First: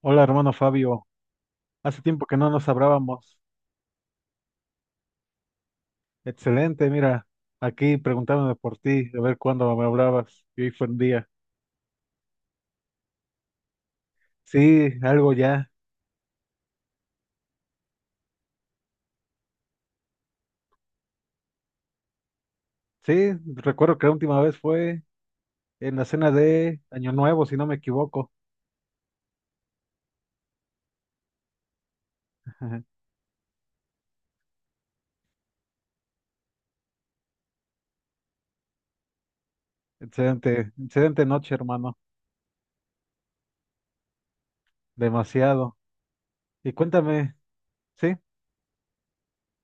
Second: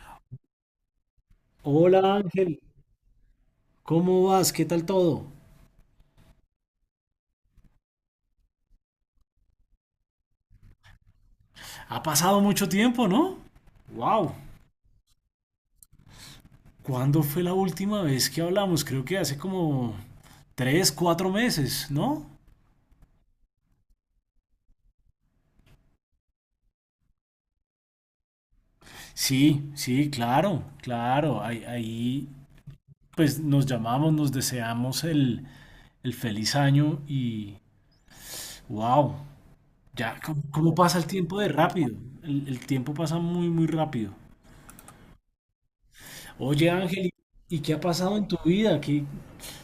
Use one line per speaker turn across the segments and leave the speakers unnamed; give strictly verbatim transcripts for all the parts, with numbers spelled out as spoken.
Hola, hermano Fabio.
Hola
Hace tiempo que no
Ángel,
nos hablábamos.
¿cómo vas? ¿Qué tal todo?
Excelente, mira, aquí preguntándome por ti, a ver cuándo me hablabas. Y hoy fue un día.
Ha pasado mucho tiempo, ¿no? ¡Wow!
Sí, algo ya.
¿Cuándo fue la última vez que hablamos? Creo que hace como tres, cuatro meses, ¿no?
Sí, recuerdo que la última vez fue en la cena de Año Nuevo, si no me equivoco.
Sí, sí, claro, claro. Ahí, ahí, pues nos llamamos, nos deseamos el, el feliz año y wow, ya, ¿cómo,
Excelente,
cómo pasa el
excelente
tiempo de
noche,
rápido?
hermano.
El, el tiempo pasa muy, muy rápido.
Demasiado.
Oye
Y
Ángel, ¿y
cuéntame,
y qué ha
sí,
pasado en tu vida? Que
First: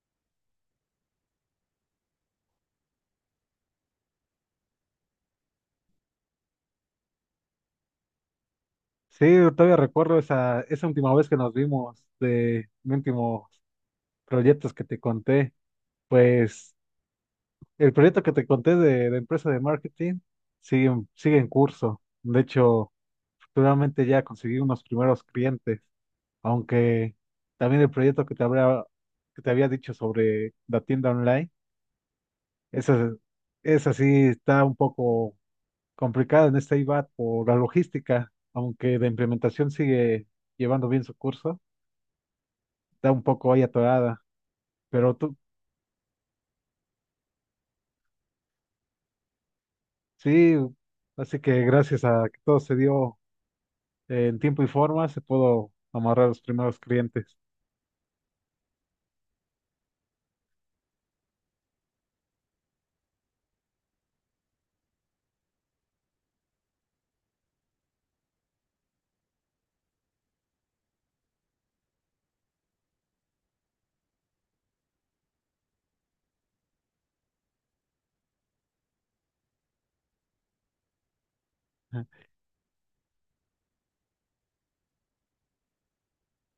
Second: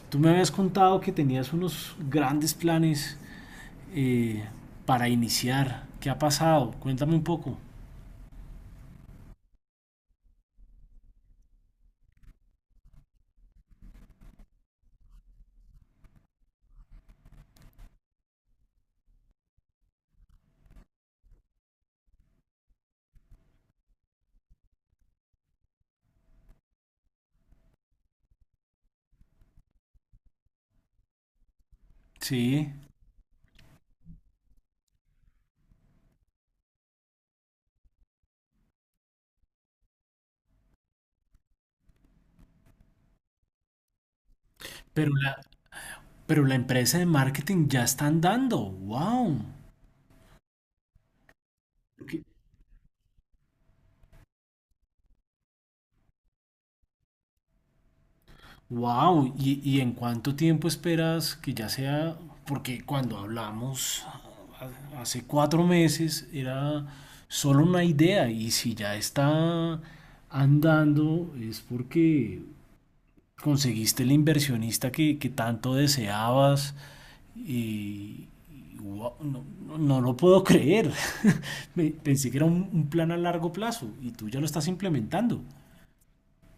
tú me habías contado que tenías unos grandes planes eh, para iniciar. ¿Qué ha pasado? Cuéntame un poco.
sí, todavía recuerdo esa, esa última vez que nos vimos de mis últimos proyectos que te conté. Pues. El proyecto que te conté de, de empresa de marketing sigue, en- sigue en curso. De hecho, futuramente ya conseguí unos primeros clientes, aunque también el proyecto que te habría, que te había dicho sobre la tienda online,
Sí,
esa, esa sí está un poco complicada en este I V A T por la logística, aunque la implementación sigue llevando bien su curso, está un poco ahí atorada,
pero
pero
la,
tú
pero la empresa de marketing ya está andando. ¡Wow!
sí, así que gracias a que todo se dio en tiempo y forma se puedo amarrar a los primeros clientes.
Wow, ¿y, y en cuánto tiempo esperas que ya sea? Porque cuando hablamos ha- hace cuatro meses era solo una idea y si ya está andando es porque conseguiste el inversionista que, que tanto deseabas y y guau, no, no- no lo puedo creer. Me-
Ajá.
Pensé que era un un plan a largo plazo y tú ya lo estás implementando.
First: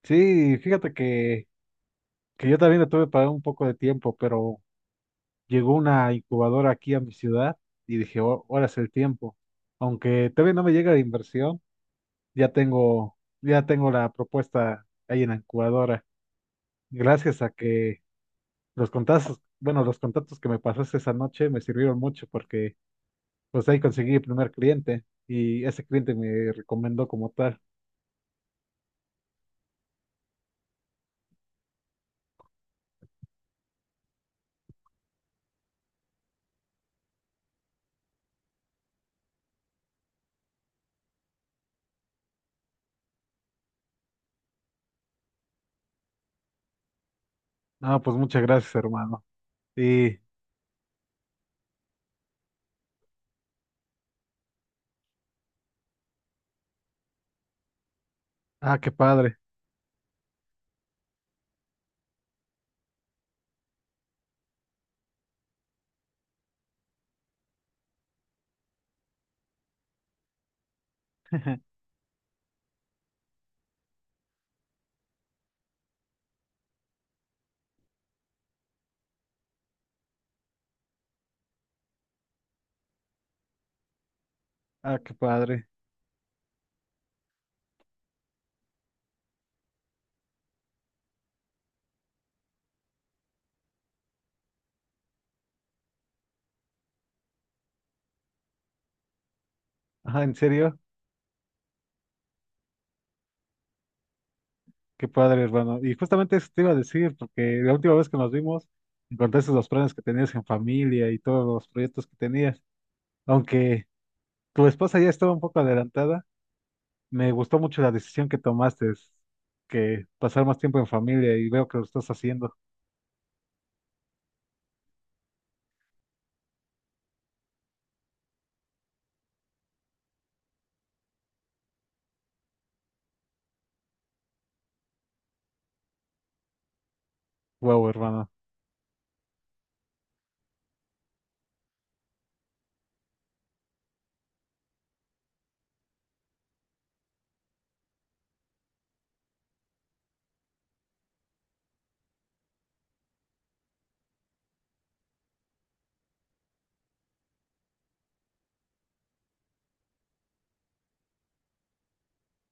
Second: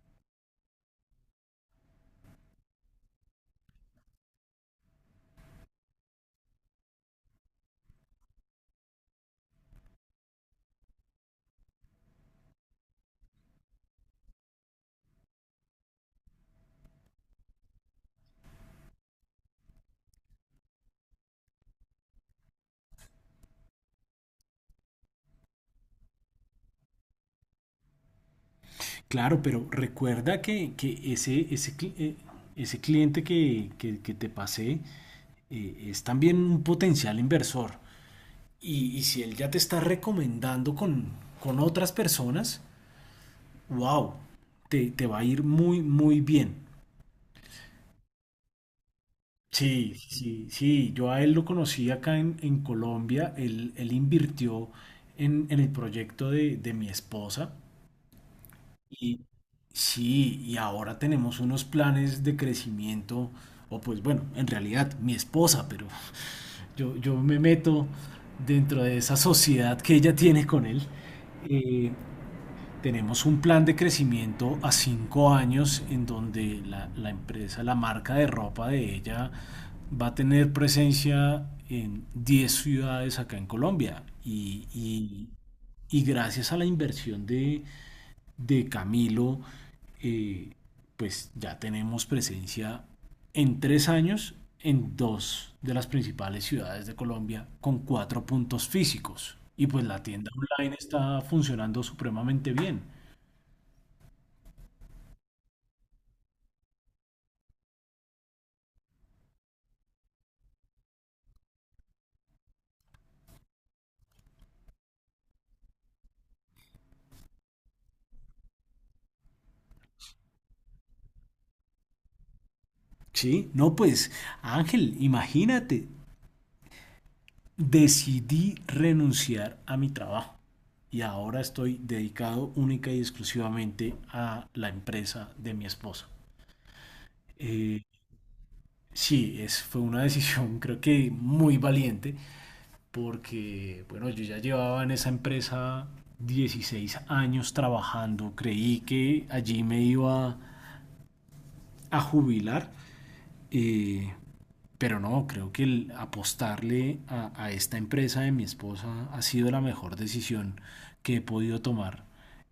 Sí, fíjate que, que yo también le tuve para un poco de tiempo, pero llegó una incubadora aquí a mi ciudad y dije, "Oh, ahora es el tiempo. Aunque todavía no me llega la inversión, ya tengo, ya tengo la propuesta ahí en la incubadora. Gracias a que los contactos, bueno, los contactos que me pasaste esa noche me sirvieron mucho porque pues ahí conseguí el primer cliente y ese cliente me recomendó como tal.
Claro, pero recuerda que, que ese, ese, cli- eh, ese cliente que, que- que te pasé eh, es también un potencial inversor. Y, y si él ya te está recomendando con, con otras personas, wow, te, te va a ir muy, muy bien.
Ah, pues muchas gracias, hermano.
Sí,
Sí.
sí, sí, yo a él lo conocí acá en, en Colombia, él, él invirtió en, en el proyecto de, de mi esposa.
Ah, qué
Y
padre.
sí, y ahora tenemos unos planes de crecimiento, o pues bueno, en realidad mi esposa, pero yo, yo me meto dentro de esa sociedad que ella tiene con él. Eh, Tenemos un plan de crecimiento a cinco años en donde la, la empresa, la marca de ropa de ella va a tener presencia en diez ciudades acá en Colombia. Y,
Ah, qué
y-
padre.
y gracias a la inversión de, de Camilo, eh, pues ya tenemos presencia en tres años en dos de las principales ciudades de Colombia con cuatro puntos físicos. Y pues la
Ah,
tienda
¿en
online
serio?
está funcionando supremamente bien.
Qué padre, hermano. Y justamente eso te iba a decir, porque la última vez que nos vimos, me contaste los planes que tenías en familia y todos los proyectos que tenías. Aunque tu esposa ya estaba un poco adelantada, me gustó mucho la decisión que tomaste, es que pasar más tiempo en familia y veo que lo estás haciendo.
Sí, no, pues Ángel, imagínate, decidí renunciar a mi trabajo y ahora estoy dedicado única y exclusivamente a la empresa de mi esposa. Eh,
Wow, hermano.
Sí, es, fue una decisión creo que muy valiente porque, bueno, yo ya llevaba en esa empresa dieciséis años trabajando, creí que allí me iba a jubilar, eh, pero no, creo que el apostarle a, a esta empresa de mi esposa ha sido la mejor decisión que he podido tomar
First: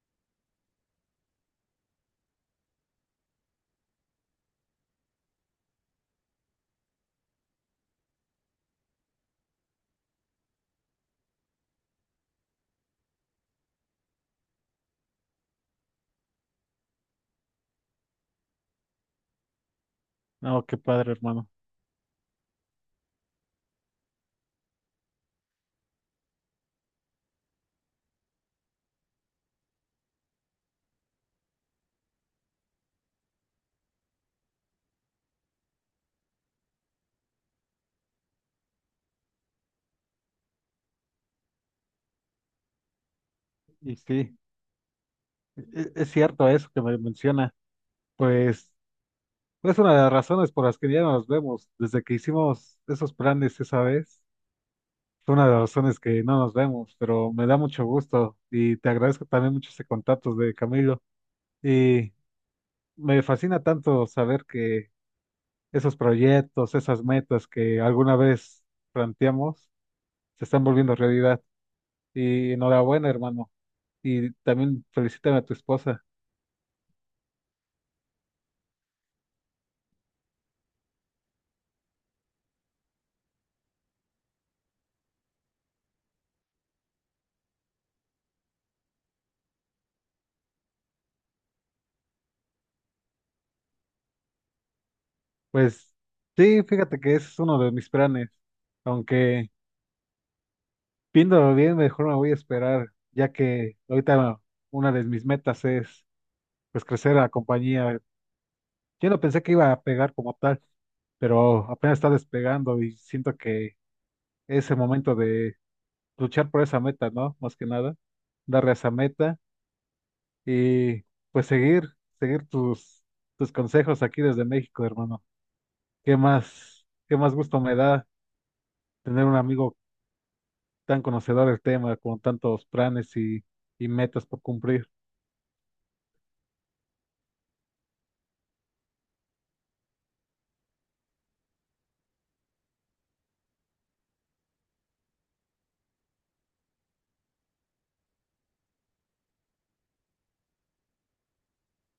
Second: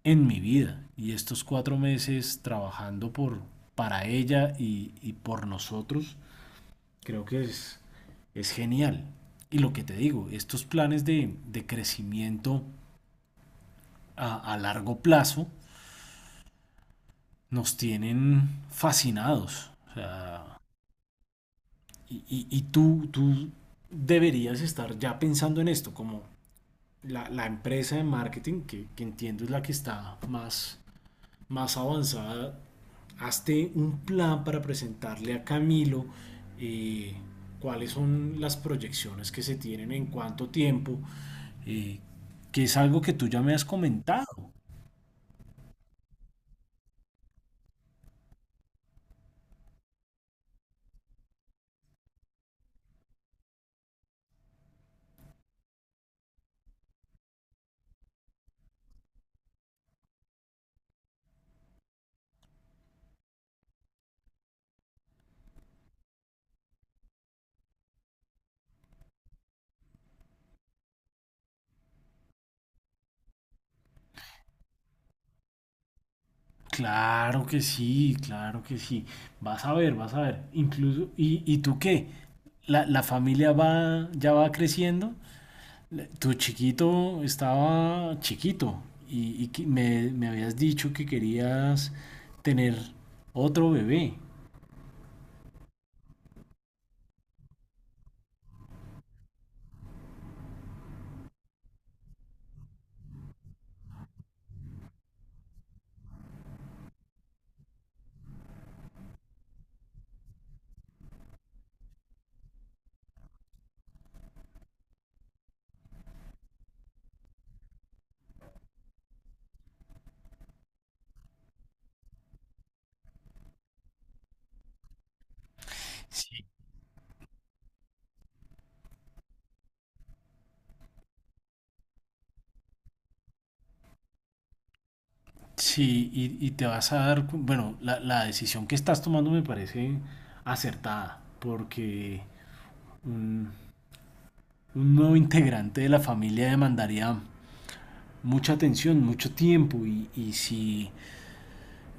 en mi vida. Y estos cuatro meses trabajando por, para ella y, y por nosotros creo que es, es genial. Y lo que te digo, estos planes de, de crecimiento a, a, largo plazo nos tienen fascinados. O sea,
No, qué padre, hermano.
y, y, y tú, tú deberías estar ya pensando en esto, como la, la empresa de marketing, que, que entiendo es la que está más más avanzada, hazte un plan para presentarle a Camilo eh, cuáles son las proyecciones que se tienen en cuánto tiempo, eh, que es algo que tú ya me has
Y
comentado.
sí, e- es cierto eso que me menciona. Pues. Es una de las razones por las que ya no nos vemos. Desde que hicimos esos planes esa vez, fue una de las razones que no nos vemos, pero me da mucho gusto y te agradezco también mucho ese contacto de Camilo. Y me fascina tanto saber que esos proyectos, esas metas que alguna vez planteamos, se están volviendo realidad. Y enhorabuena, hermano. Y también felicítame a tu esposa.
Claro que sí, claro que sí. Vas a ver, vas a ver. Incluso, ¿y, y tú qué? ¿La, la familia va, ya va creciendo? Tu chiquito estaba chiquito y, y que me, me habías dicho que querías tener otro bebé.
Pues sí, fíjate que ese es uno de mis planes, aunque... Viéndolo bien, mejor me voy a esperar, ya que ahorita una de mis metas es pues crecer la compañía. Yo no pensé que iba a pegar como tal, pero apenas está despegando y siento que es el momento de luchar por esa meta, ¿no? Más que nada, darle a esa meta y pues seguir, seguir tus, tus consejos aquí desde México, hermano. ¿Qué
Sí.
más, qué más gusto me da tener un amigo tan conocedor del tema, con tantos planes y, y metas por cumplir?
Sí, y, y te vas a dar, cu- bueno, la, la decisión que estás tomando me parece acertada, porque un, un nuevo integrante de la familia demandaría mucha atención, mucho tiempo, y, y si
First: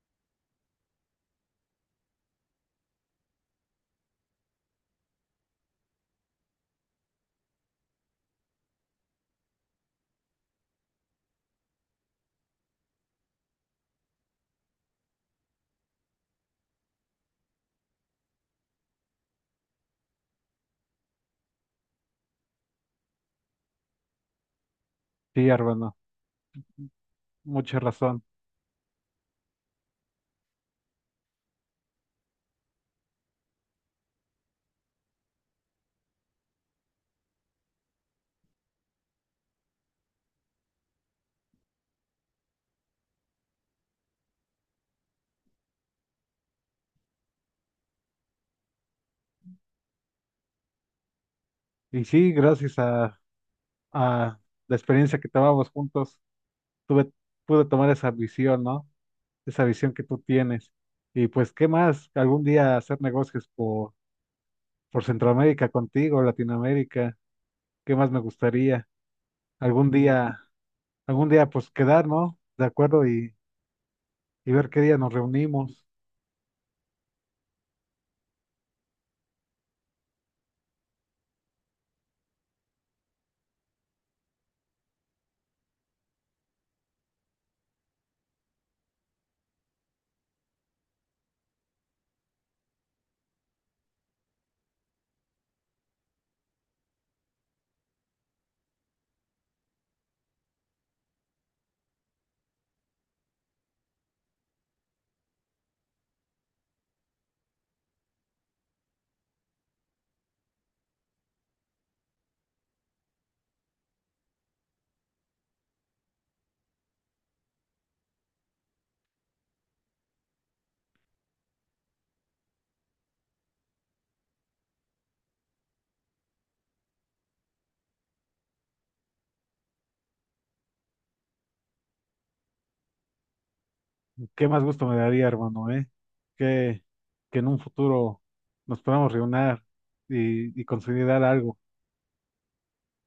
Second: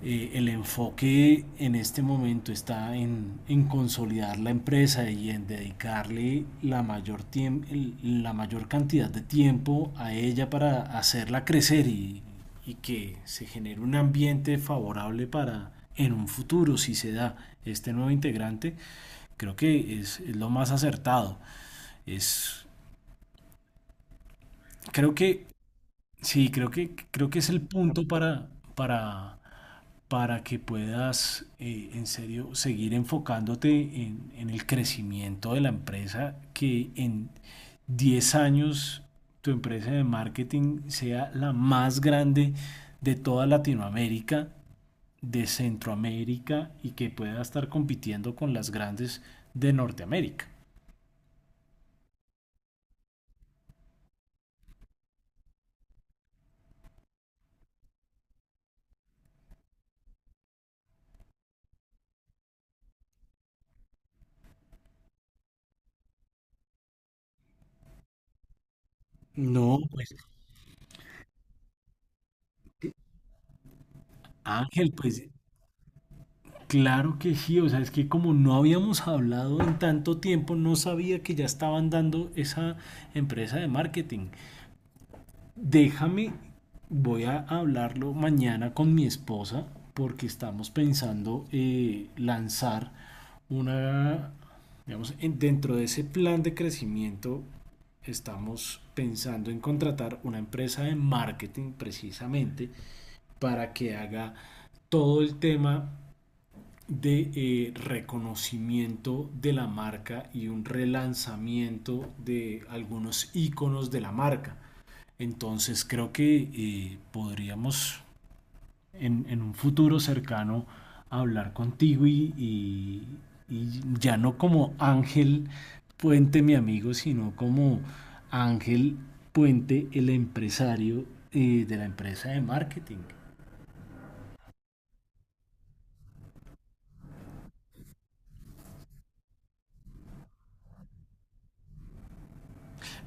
eh, el enfoque en este momento está en, en, consolidar la empresa y en dedicarle la mayor, la mayor cantidad de tiempo a ella para hacerla crecer y, y que se genere un ambiente favorable para en un futuro, si se da este nuevo integrante, creo que es, es lo más acertado. Es, creo que,
Sí, hermano.
sí, creo que, creo que es el
Mucha
punto
razón.
para, para para que puedas eh, en serio seguir enfocándote en, en, el crecimiento de la empresa, que en diez años tu empresa de marketing sea la más grande de toda Latinoamérica, de Centroamérica y que pueda estar compitiendo con las grandes de Norteamérica.
Y sí, gracias a, a la experiencia que tomamos juntos, tuve, pude tomar esa visión, ¿no? Esa visión que tú tienes. Y pues, ¿qué más? Algún día hacer negocios por, por Centroamérica contigo, Latinoamérica. ¿Qué más me gustaría?
No,
Algún
pues
día, algún día, pues quedar, ¿no? De acuerdo y, y ver qué
Ángel,
día nos
pues
reunimos.
claro que sí, o sea, es que como no habíamos hablado en tanto tiempo, no sabía que ya estaban dando esa empresa de marketing. Déjame, voy a hablarlo mañana con mi esposa porque estamos pensando eh, lanzar una, digamos, en- dentro de ese plan de crecimiento estamos pensando en contratar una empresa de marketing precisamente para que haga todo el tema de eh, reconocimiento de la marca y un relanzamiento de algunos iconos de la marca. Entonces creo que eh, podríamos en, en, un futuro cercano hablar contigo y, y, y ya no como Ángel Puente, mi amigo, sino como Ángel Puente, el empresario eh, de la empresa de marketing.
¿Qué más gusto me daría, hermano, eh? Que, que en un futuro nos podamos reunir y, y consolidar algo.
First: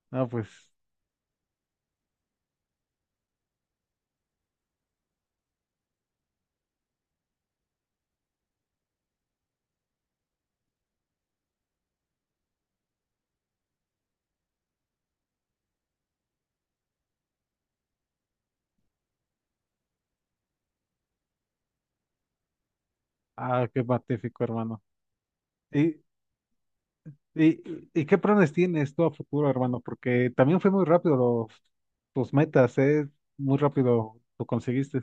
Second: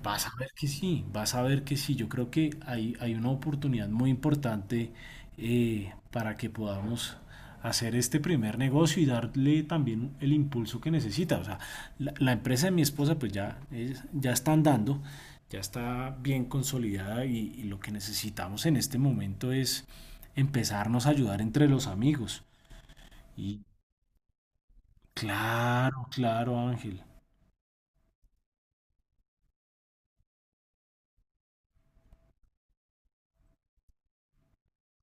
Vas
No,
a
pues.
ver que sí, vas a ver que sí. Yo creo que hay, hay una oportunidad muy importante eh, para que podamos hacer este primer negocio y darle también el impulso que necesita. O sea, la, la empresa de mi esposa pues ya, es- ya está andando, ya está bien consolidada y, y lo que necesitamos en este momento es empezarnos a ayudar entre los amigos. Y
Ah, qué magnífico, hermano. ¿Y,
claro, claro, Ángel.
y, y qué planes tienes tú a futuro, hermano? Porque también fue muy rápido los, tus metas, ¿eh? Muy rápido lo conseguiste.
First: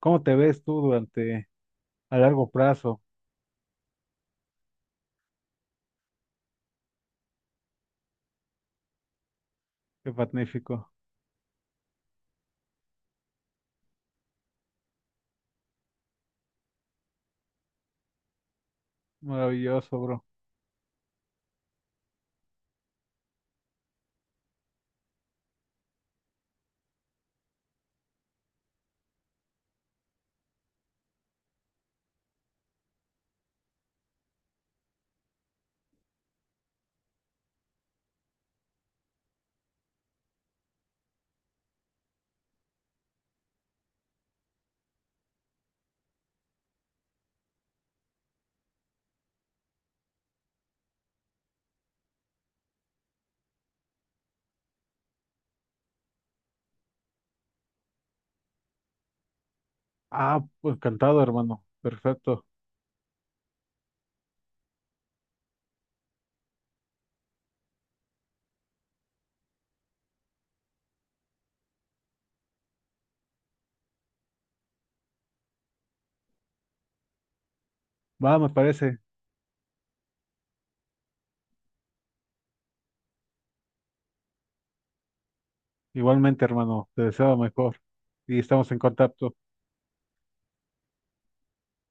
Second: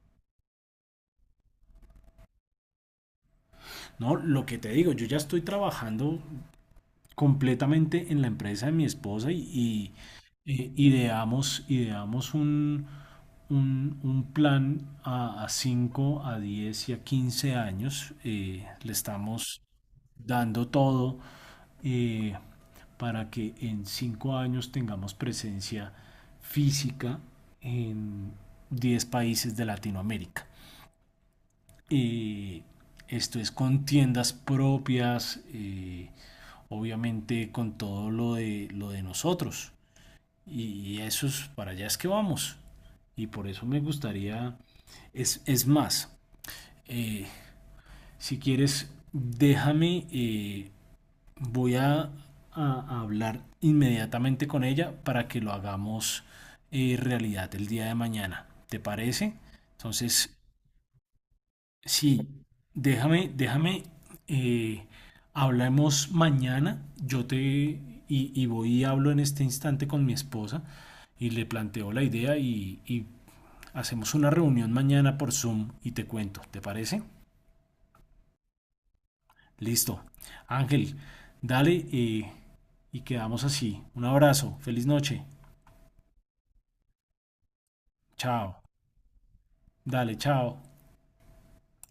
¿Cómo te ves tú durante a largo plazo?
No, lo que te digo, yo ya estoy trabajando completamente en la empresa de mi esposa y, y,
Qué
eh,
magnífico.
ideamos, ideamos un, un, un plan a, a cinco, a diez y a quince años. Eh, le estamos
Maravilloso, bro.
dando todo eh, para que en cinco años tengamos presencia física en diez países de Latinoamérica, eh, esto es con tiendas propias, eh, obviamente con todo lo de, lo de nosotros. Y eso es, para allá es que vamos. Y por eso me gustaría, es, es más, eh, si quieres, déjame, eh, voy a, a hablar inmediatamente con ella para que lo hagamos eh, realidad el día de mañana. ¿Te parece? Entonces,
Ah, pues, encantado, hermano.
sí,
Perfecto.
déjame, déjame, eh, hablemos mañana. Yo te y, y voy y hablo en este instante con mi esposa y le planteo la idea y, y hacemos una reunión mañana por Zoom y te cuento, ¿te parece?
Va, me parece.
Listo. Ángel, dale eh, y quedamos así. Un abrazo, feliz noche.
Igualmente, hermano. Te deseo lo mejor. Y
Chao.
estamos en contacto.
Dale, chao.